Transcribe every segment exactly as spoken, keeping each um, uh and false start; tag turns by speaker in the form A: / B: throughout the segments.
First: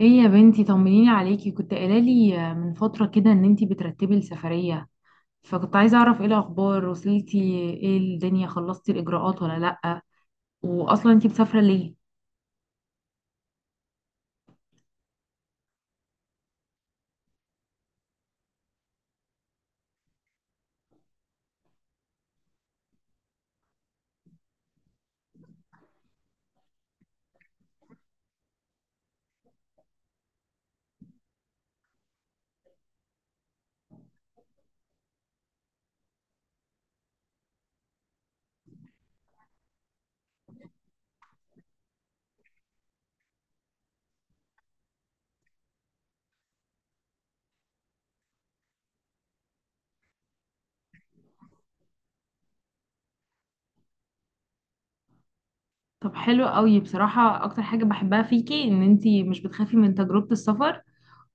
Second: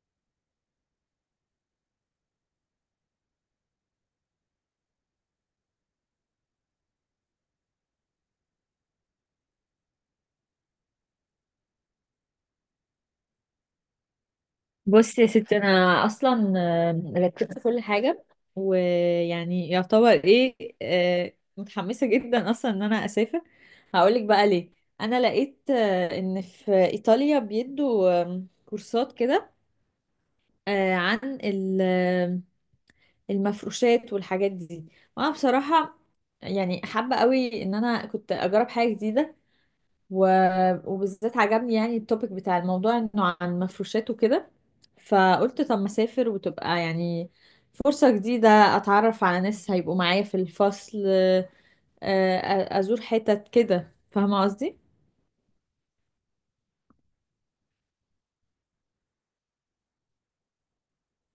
A: ايه يا بنتي، طمنيني عليكي. كنت قايله لي من فتره كده ان انتي بترتبي السفريه، فكنت عايزه اعرف ايه الاخبار. وصلتي؟ ايه الدنيا، خلصتي الاجراءات ولا لا؟ واصلا انتي مسافره ليه؟
B: بصي يا ستي انا اصلا آه، رتبت كل حاجه، ويعني يعتبر ايه. آه، متحمسه جدا اصلا ان انا اسافر. هقولك بقى ليه. انا لقيت آه، ان في ايطاليا بيدوا آم، كورسات كده آه، عن ال- آم، المفروشات والحاجات دي. وانا بصراحه يعني حابه قوي ان انا كنت اجرب حاجه جديده. و... وبالذات عجبني يعني التوبيك بتاع الموضوع انه عن مفروشات وكده. فقلت طب ما اسافر وتبقى يعني فرصة جديدة اتعرف على ناس هيبقوا معايا في الفصل، آه، آه، ازور حتت كده، فاهمة قصدي؟
A: طب حلو قوي، بصراحه اكتر حاجه بحبها فيكي ان انتي مش بتخافي من تجربه السفر،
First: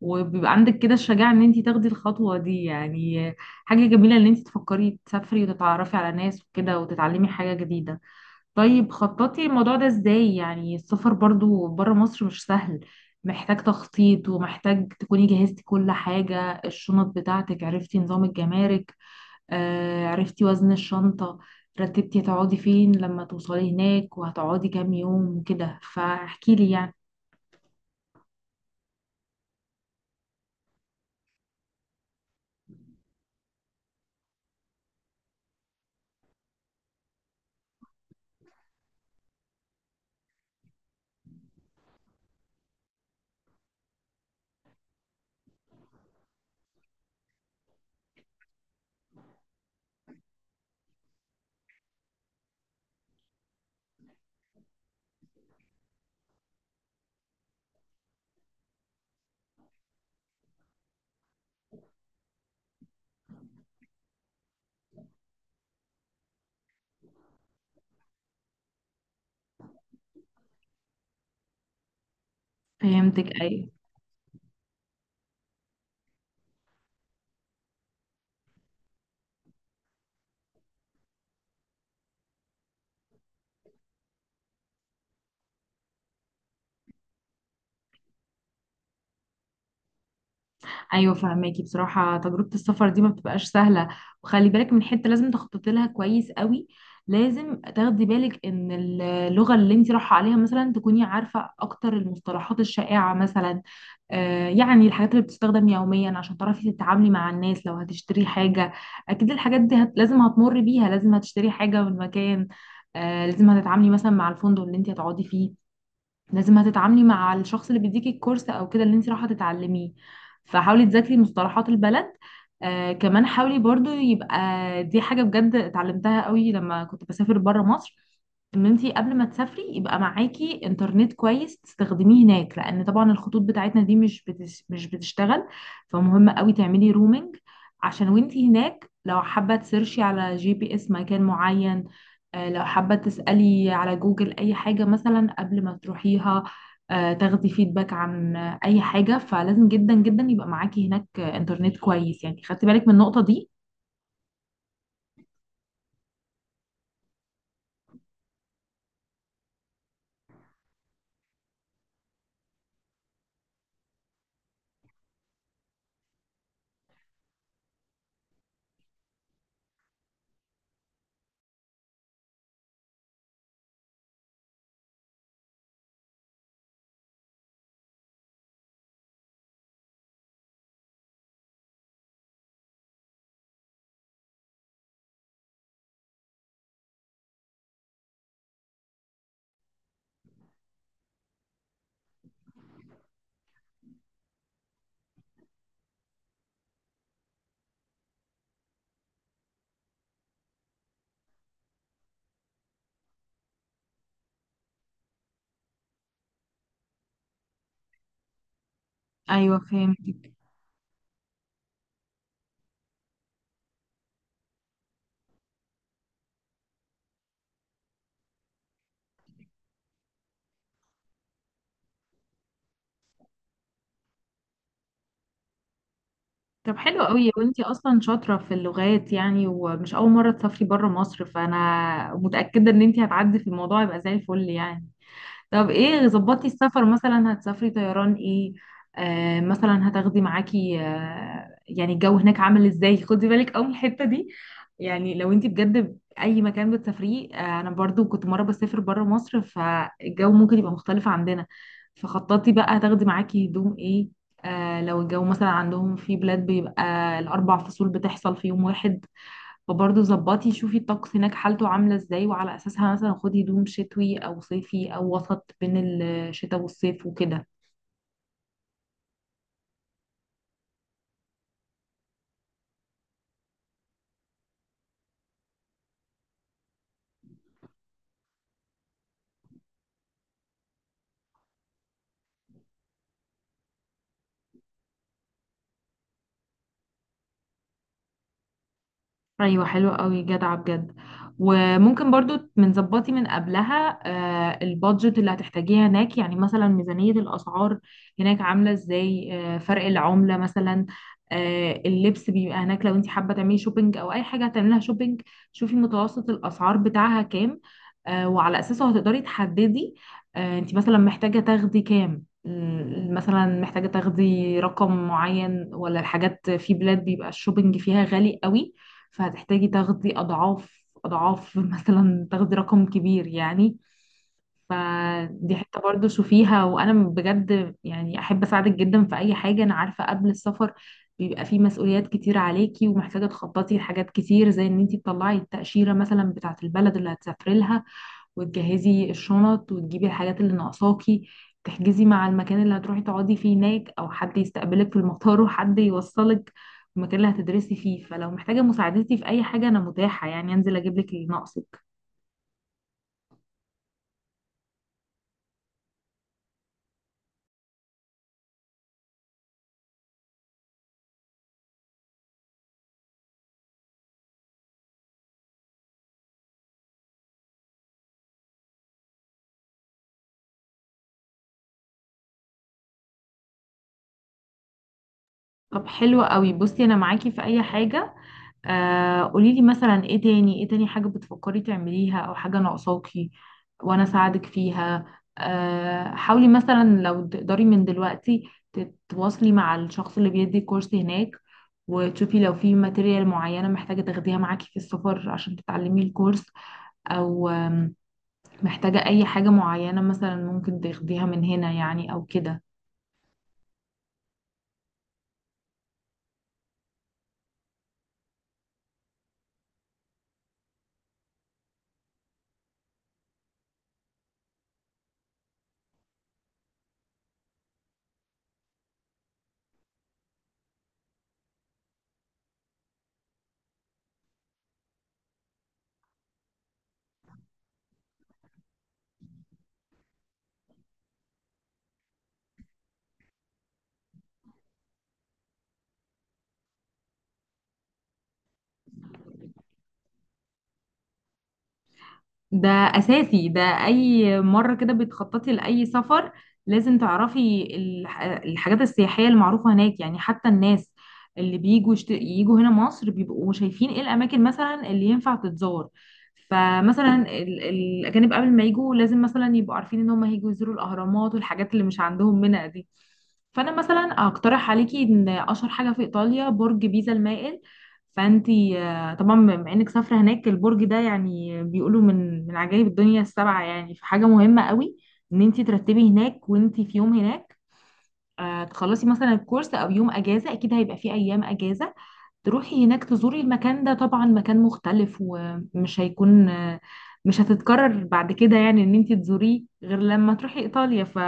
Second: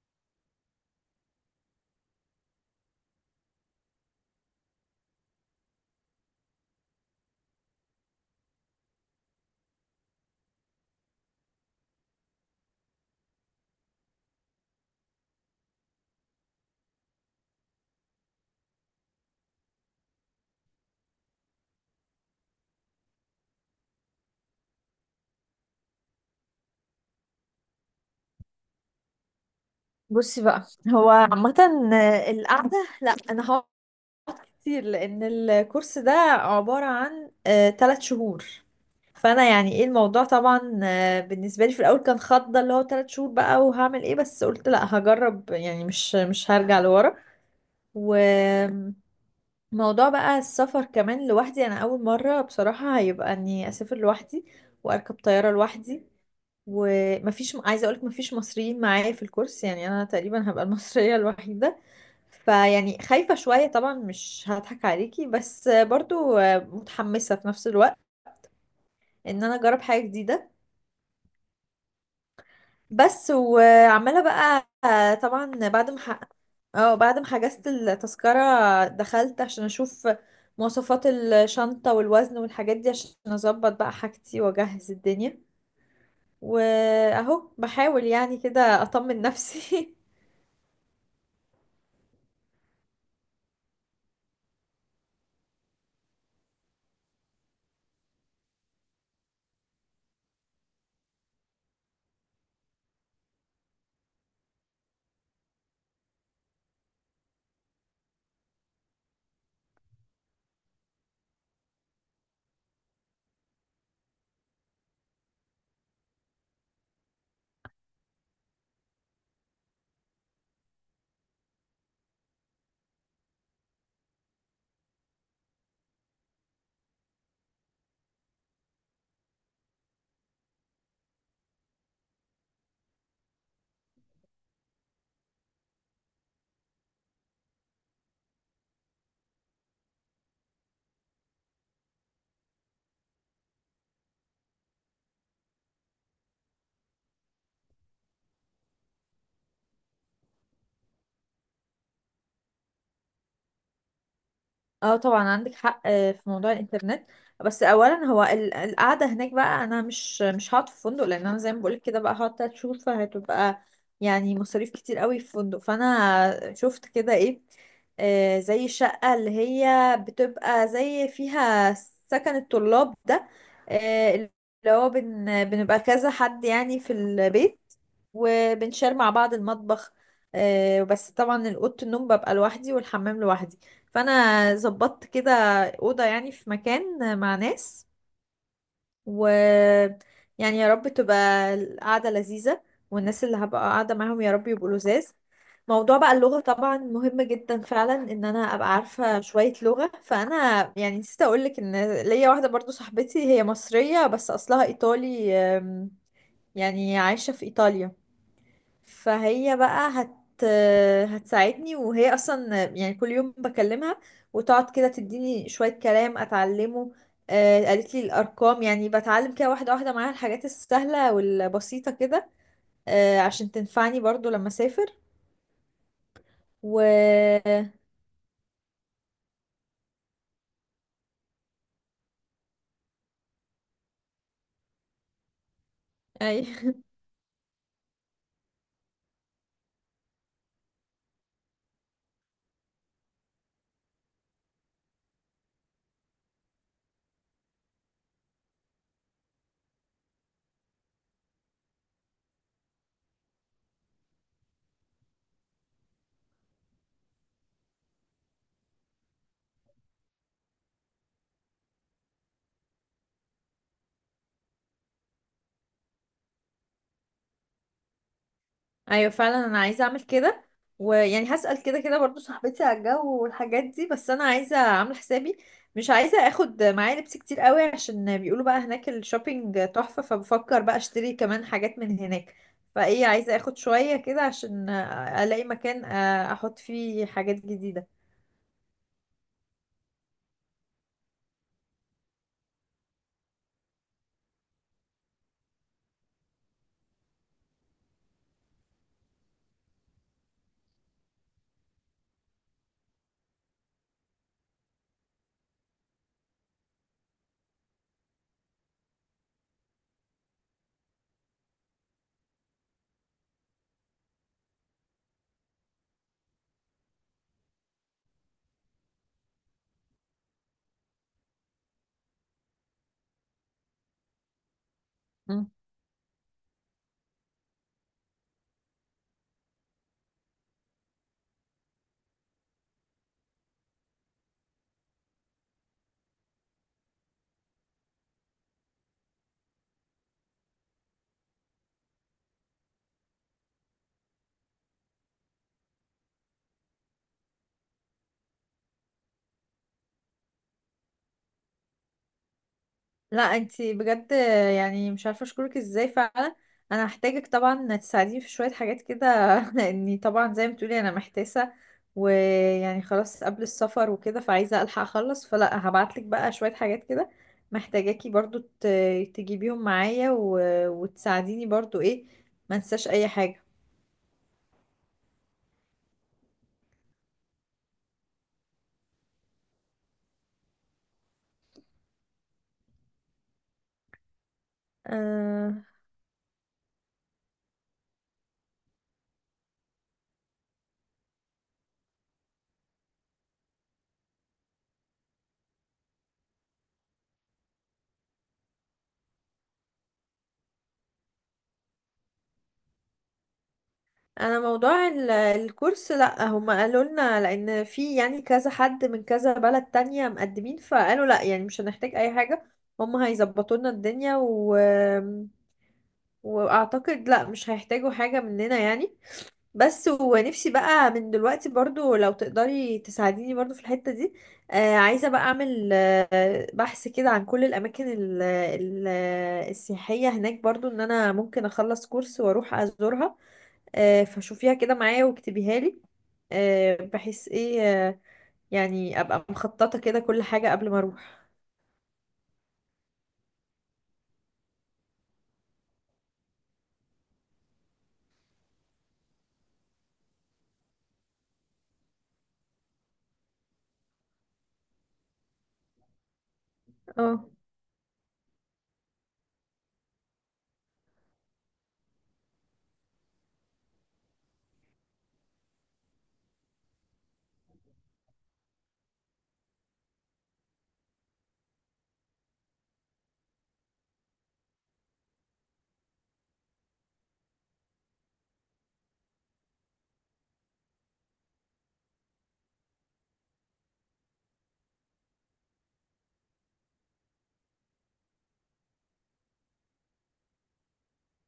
A: وبيبقى عندك كده الشجاعه ان انتي تاخدي الخطوه دي يعني. حاجه جميله ان انتي تفكري تسافري وتتعرفي على ناس وكده وتتعلمي حاجه جديده. طيب، خططي الموضوع ده ازاي؟ يعني السفر برضو بره مصر مش سهل، محتاج تخطيط، ومحتاج تكوني جهزتي كل حاجة. الشنط بتاعتك، عرفتي نظام الجمارك؟ آه، عرفتي وزن الشنطة؟ رتبتي هتقعدي فين لما توصلي هناك، وهتقعدي كام يوم وكده؟ فاحكيلي يعني.
B: بصي بقى، هو عامة القعدة لا انا كتير لان الكورس ده عبارة عن آه، تلات شهور. فانا يعني ايه الموضوع طبعا، آه، بالنسبة لي في الاول كان خضة اللي هو تلات شهور بقى وهعمل ايه، بس قلت لا هجرب يعني مش مش هرجع لورا. وموضوع بقى السفر كمان لوحدي، انا اول مرة بصراحة هيبقى اني اسافر لوحدي واركب طيارة لوحدي. ومفيش، عايزة اقولك مفيش مصريين معايا في الكورس، يعني انا تقريبا هبقى المصرية الوحيدة. فيعني خايفة شوية طبعا، مش هضحك عليكي، بس برضو متحمسة في نفس الوقت ان انا اجرب حاجة جديدة. بس
A: فهمتك، ايوه.
B: وعمالة بقى طبعا بعد ما ح- اه بعد ما حجزت التذكرة، دخلت عشان اشوف مواصفات الشنطة والوزن والحاجات دي عشان اظبط بقى حاجتي واجهز الدنيا، واهو بحاول يعني كده اطمن نفسي.
A: ايوه فهماكي، بصراحه تجربه السفر دي ما بتبقاش سهله، وخلي بالك من حته لازم تخططي لها كويس قوي. لازم تاخدي بالك ان اللغه اللي انت رايحه عليها مثلا تكوني عارفه اكتر المصطلحات الشائعه مثلا، آه، يعني الحاجات اللي بتستخدم يوميا عشان تعرفي تتعاملي مع الناس لو هتشتري حاجة. أكيد الحاجات دي هت... لازم هتمر بيها، لازم هتشتري حاجة من مكان، آه، لازم هتتعاملي مثلا مع الفندق اللي انت هتقعدي فيه، لازم هتتعاملي مع الشخص اللي بيديكي الكورس او كده اللي انت رايحه تتعلميه. فحاولي تذاكري مصطلحات البلد. آه كمان حاولي برضو يبقى، دي حاجه بجد اتعلمتها قوي لما كنت بسافر بره مصر، ان انت قبل ما تسافري يبقى معاكي انترنت كويس تستخدميه هناك، لان طبعا الخطوط بتاعتنا دي مش بتش مش بتشتغل فمهم قوي تعملي رومينج عشان وانت هناك لو حابه تسيرشي على جي بي اس مكان معين، آه، لو حابة تسألي على جوجل أي حاجة مثلا قبل ما تروحيها، آه، تاخدي فيدباك عن آه، أي حاجة. فلازم جدا جدا يبقى معاكي هناك آه، إنترنت كويس. يعني خدتي بالك من النقطة دي؟
B: اه طبعا عندك حق آه، في موضوع الانترنت. بس اولا هو ال- القعده هناك بقى انا مش مش هقعد في فندق، لان انا زي ما بقولك كده بقى هقعد تلات شهور فهتبقى يعني مصاريف كتير قوي في فندق. فانا شفت كده ايه، آه، زي الشقه اللي هي بتبقى زي فيها سكن الطلاب ده، آه، اللي هو بن بنبقى كذا حد يعني في البيت وبنشار مع بعض المطبخ. آه، بس طبعا الأوضة النوم ببقى لوحدي والحمام لوحدي. فانا ظبطت كده اوضه يعني في مكان مع ناس. و يعني يا رب تبقى القعده لذيذه، والناس اللي هبقى قاعده معاهم يا رب يبقوا لذاذ. موضوع بقى اللغه طبعا مهم جدا فعلا ان انا ابقى عارفه شويه لغه. فانا يعني نسيت اقولك ان ليا واحده برضو صاحبتي، هي مصريه بس اصلها ايطالي، أم، يعني عايشه في ايطاليا. فهي
A: أيوة
B: بقى هت
A: فهمتك.
B: هتساعدني، وهي اصلا يعني كل يوم بكلمها، وتقعد كده تديني شوية كلام اتعلمه. آه، قالت لي الارقام، يعني بتعلم كده واحدة واحدة معاها الحاجات السهلة والبسيطة كده، آه، عشان تنفعني برضو لما اسافر.
A: طب
B: و
A: حلو قوي، وانتي أصلا شاطرة في اللغات يعني، ومش أول مرة تسافري بره مصر، فأنا متأكدة إن انتي هتعدي في الموضوع يبقى زي الفل يعني. طب ايه
B: اي.
A: ظبطتي السفر؟ مثلا هتسافري طيران ايه؟ آه مثلا هتاخدي معاكي آه، يعني الجو هناك عامل ازاي؟ خدي بالك قوي من الحتة دي، يعني لو انت بجد اي مكان بتسافريه آه، انا برضو كنت مرة بسافر بره مصر فالجو ممكن يبقى مختلف عندنا. فخططي بقى هتاخدي معاكي هدوم ايه. آه لو الجو مثلا عندهم في بلاد بيبقى الاربع فصول بتحصل في يوم واحد، فبرضه ظبطي شوفي الطقس هناك حالته عاملة ازاي، وعلى أساسها مثلا خدي هدوم شتوي أو صيفي أو وسط بين الشتاء والصيف وكده.
B: ايوه فعلا انا عايزه اعمل كده. ويعني هسأل كده كده برضو صاحبتي على الجو والحاجات دي، بس انا عايزه اعمل حسابي. مش عايزه اخد معايا لبس كتير قوي، عشان بيقولوا بقى هناك الشوبينج تحفه، فبفكر بقى اشتري كمان حاجات من هناك. فايه، عايزه اخد شويه كده عشان الاقي مكان آه، احط فيه حاجات جديده.
A: ايوه حلو قوي، جدعه بجد. وممكن برضو من ظبطي من قبلها آه، البادجت اللي هتحتاجيها هناك. يعني مثلا ميزانية الأسعار هناك عاملة ازاي، آه، فرق العملة مثلا، آه، اللبس بيبقى هناك لو انت حابة تعملي شوبينج او اي حاجة هتعملها شوبينج. شوفي متوسط الأسعار بتاعها كام، آه، وعلى أساسه هتقدري تحددي آه، انت مثلا محتاجة تاخدي كام. م- مثلا محتاجة تاخدي رقم معين، ولا الحاجات في بلاد بيبقى الشوبينج فيها غالي قوي فهتحتاجي تاخدي أضعاف أضعاف مثلا تاخدي رقم كبير يعني. فدي حتة برضو شوفيها، وأنا بجد يعني أحب أساعدك جدا في أي حاجة. أنا عارفة قبل السفر بيبقى فيه مسؤوليات كتير عليكي، ومحتاجة تخططي لحاجات كتير، زي إن أنتي تطلعي التأشيرة مثلا بتاعة البلد اللي هتسافري لها، وتجهزي الشنط، وتجيبي الحاجات اللي ناقصاكي، تحجزي مع المكان اللي هتروحي تقعدي فيه هناك، او حد يستقبلك في المطار وحد يوصلك المكان اللي هتدرسي فيه. فلو محتاجة مساعدتي في اي حاجة انا متاحة يعني، انزل اجيب لك اللي ناقصك.
B: لا انتي بجد، يعني مش عارفه اشكرك ازاي فعلا. انا هحتاجك طبعا تساعديني في شويه حاجات كده، لاني طبعا زي ما بتقولي انا محتاسه. ويعني خلاص قبل السفر وكده، فعايزه الحق اخلص، فلا هبعتلك بقى شويه حاجات كده، محتاجاكي برضو ت- تجيبيهم معايا و... وتساعديني برضو ايه، ما انساش اي حاجه.
A: طب حلو قوي، بصي انا معاكي في اي حاجة. آه قوليلي مثلا ايه تاني، ايه تاني حاجة بتفكري تعمليها او حاجة ناقصاكي وانا اساعدك فيها.
B: آه،
A: آه حاولي مثلا لو تقدري من دلوقتي تتواصلي مع الشخص اللي بيدي كورس هناك، وتشوفي لو في ماتيريال معينة محتاجة تاخديها معاكي في السفر عشان تتعلمي الكورس، او آم، محتاجة اي حاجة معينة مثلا ممكن تاخديها من هنا يعني او كده.
B: انا موضوع ال- الكورس لا، هم قالوا لنا لان في يعني كذا حد من كذا بلد تانية مقدمين، فقالوا لا يعني مش هنحتاج اي حاجة، هم هيظبطوا لنا الدنيا. و... واعتقد لا مش هيحتاجوا حاجة مننا يعني. بس ونفسي بقى من دلوقتي برضو لو تقدري تساعديني برضو في الحتة دي. آه عايزة بقى اعمل آه بحث كده عن كل الاماكن ال... ال... السياحية هناك، برضو ان انا ممكن اخلص كورس واروح ازورها. آه، فشوفيها كده معايا واكتبيها لي، آه، بحيث ايه آه، يعني ابقى مخططة كده كل حاجة قبل ما اروح.
A: ده اساسي ده، اي مره كده بتخططي لاي سفر لازم تعرفي الح- الحاجات السياحيه المعروفه هناك. يعني حتى الناس اللي بيجوا يشت... يجوا هنا مصر بيبقوا شايفين ايه الاماكن مثلا اللي ينفع تتزار. فمثلا
B: اه
A: ال... الاجانب قبل ما يجوا لازم مثلا يبقوا عارفين ان هم هيجوا يزوروا الاهرامات والحاجات اللي مش عندهم منها دي. فانا مثلا اقترح عليكي ان اشهر حاجه في ايطاليا برج بيزا المائل. فانتي طبعا بما انك سافرة هناك، البرج ده يعني بيقولوا من من عجائب الدنيا السبعة يعني، فحاجة مهمة قوي ان انت ترتبي هناك وانت في يوم هناك، آه، تخلصي مثلا الكورس او يوم اجازة، اكيد هيبقى فيه ايام اجازة، تروحي هناك تزوري المكان ده. طبعا مكان مختلف ومش هيكون، مش هتتكرر بعد كده يعني ان انت تزوريه غير لما تروحي ايطاليا، ف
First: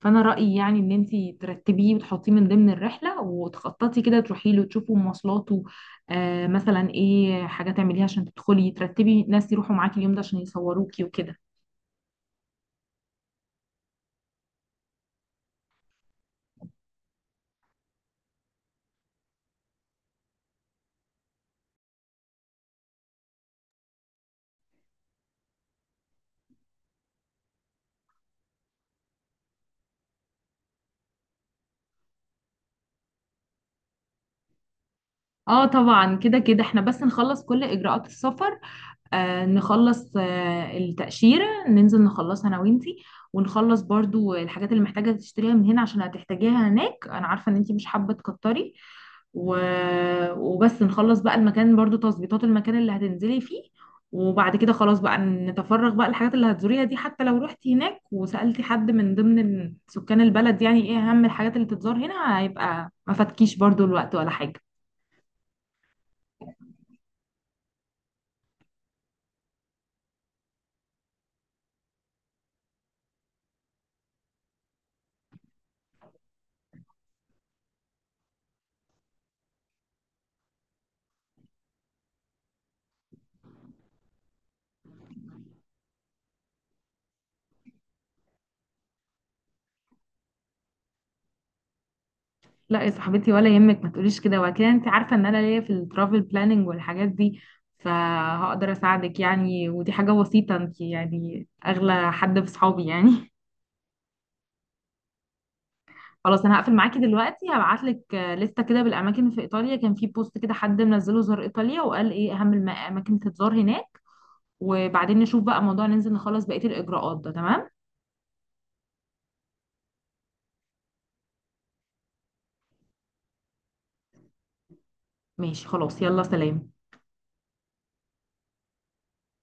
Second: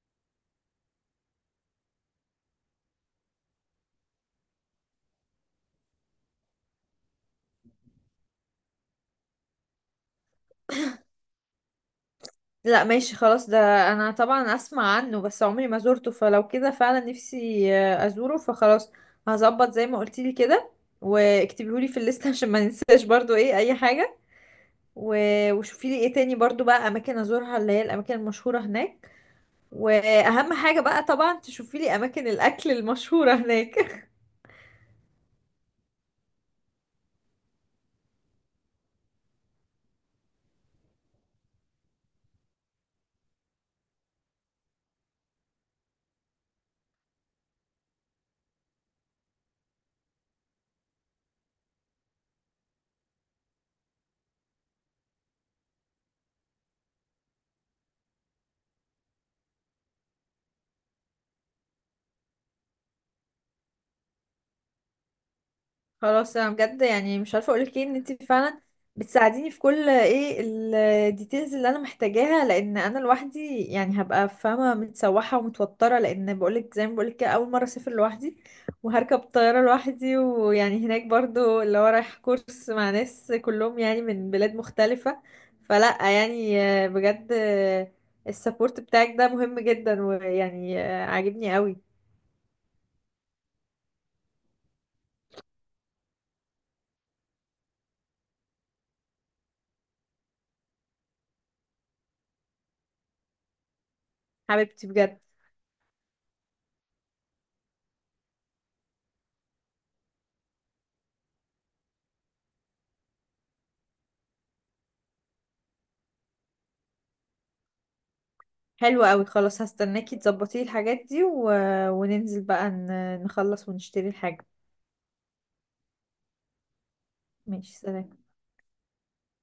A: فانا رأيي يعني ان انت ترتبيه وتحطيه من ضمن الرحلة وتخططي كده تروحي له تشوفوا مواصلاته. آه مثلا ايه حاجة تعمليها عشان تدخلي ترتبي ناس يروحوا معاكي اليوم ده عشان يصوروكي وكده.
B: لا ماشي خلاص ده، انا طبعا اسمع عنه بس عمري ما زورته، فلو كده فعلا نفسي آه، ازوره. فخلاص هظبط زي ما قلتيلي كده، واكتبيهولي في الليسته عشان ما ننساش برضو ايه اي حاجة. و- وشوفيلي ايه تاني برضو بقى اماكن ازورها، اللي هي الاماكن المشهورة هناك. واهم حاجة بقى طبعا تشوفيلي اماكن الاكل المشهورة هناك.
A: اه طبعا، كده كده احنا بس نخلص كل اجراءات السفر، آه، نخلص آه، التأشيرة، ننزل نخلصها أنا وإنتي، ونخلص برضو الحاجات اللي محتاجة تشتريها من هنا عشان هتحتاجيها هناك. أنا عارفة إن إنتي مش حابة تكتري، و... وبس نخلص بقى المكان برضو، تظبيطات المكان اللي هتنزلي فيه. وبعد كده خلاص بقى نتفرغ بقى الحاجات اللي هتزوريها دي. حتى لو رحتي هناك وسألتي حد من ضمن سكان البلد يعني إيه أهم الحاجات اللي تتزار هنا، هيبقى ما فاتكيش برضو الوقت ولا حاجة.
B: خلاص انا بجد يعني مش عارفه اقولك ايه، ان انت فعلا بتساعديني في كل ايه الديتيلز اللي انا محتاجاها. لان انا لوحدي يعني هبقى فاهمه متسوحه ومتوتره، لان بقولك زي ما بقولك كده اول مره اسافر لوحدي وهركب طياره لوحدي. ويعني هناك برضو اللي هو رايح كورس مع ناس كلهم يعني من بلاد مختلفه. فلا يعني آه، بجد السبورت بتاعك ده مهم جدا، ويعني آه، عاجبني قوي.
A: لا يا صاحبتي، ولا يهمك، ما تقوليش كده وكده، انت عارفه ان انا ليا في الترافل بلاننج والحاجات دي، فهقدر اساعدك يعني، ودي حاجه بسيطه، انت يعني اغلى حد في صحابي يعني.
B: حبيبتي بجد.
A: خلاص، انا هقفل معاكي دلوقتي، هبعت لك لسته كده بالاماكن في ايطاليا، كان في بوست كده حد منزله زار ايطاليا وقال ايه اهم الاماكن تتزار هناك، وبعدين نشوف بقى موضوع ننزل نخلص بقيه الاجراءات. ده تمام؟
B: حلو قوي خلاص، هستناكي تظبطي الحاجات دي و... وننزل بقى ن... نخلص ونشتري الحاجة.
A: ماشي خلاص، يلا سلام.
B: ماشي سلام.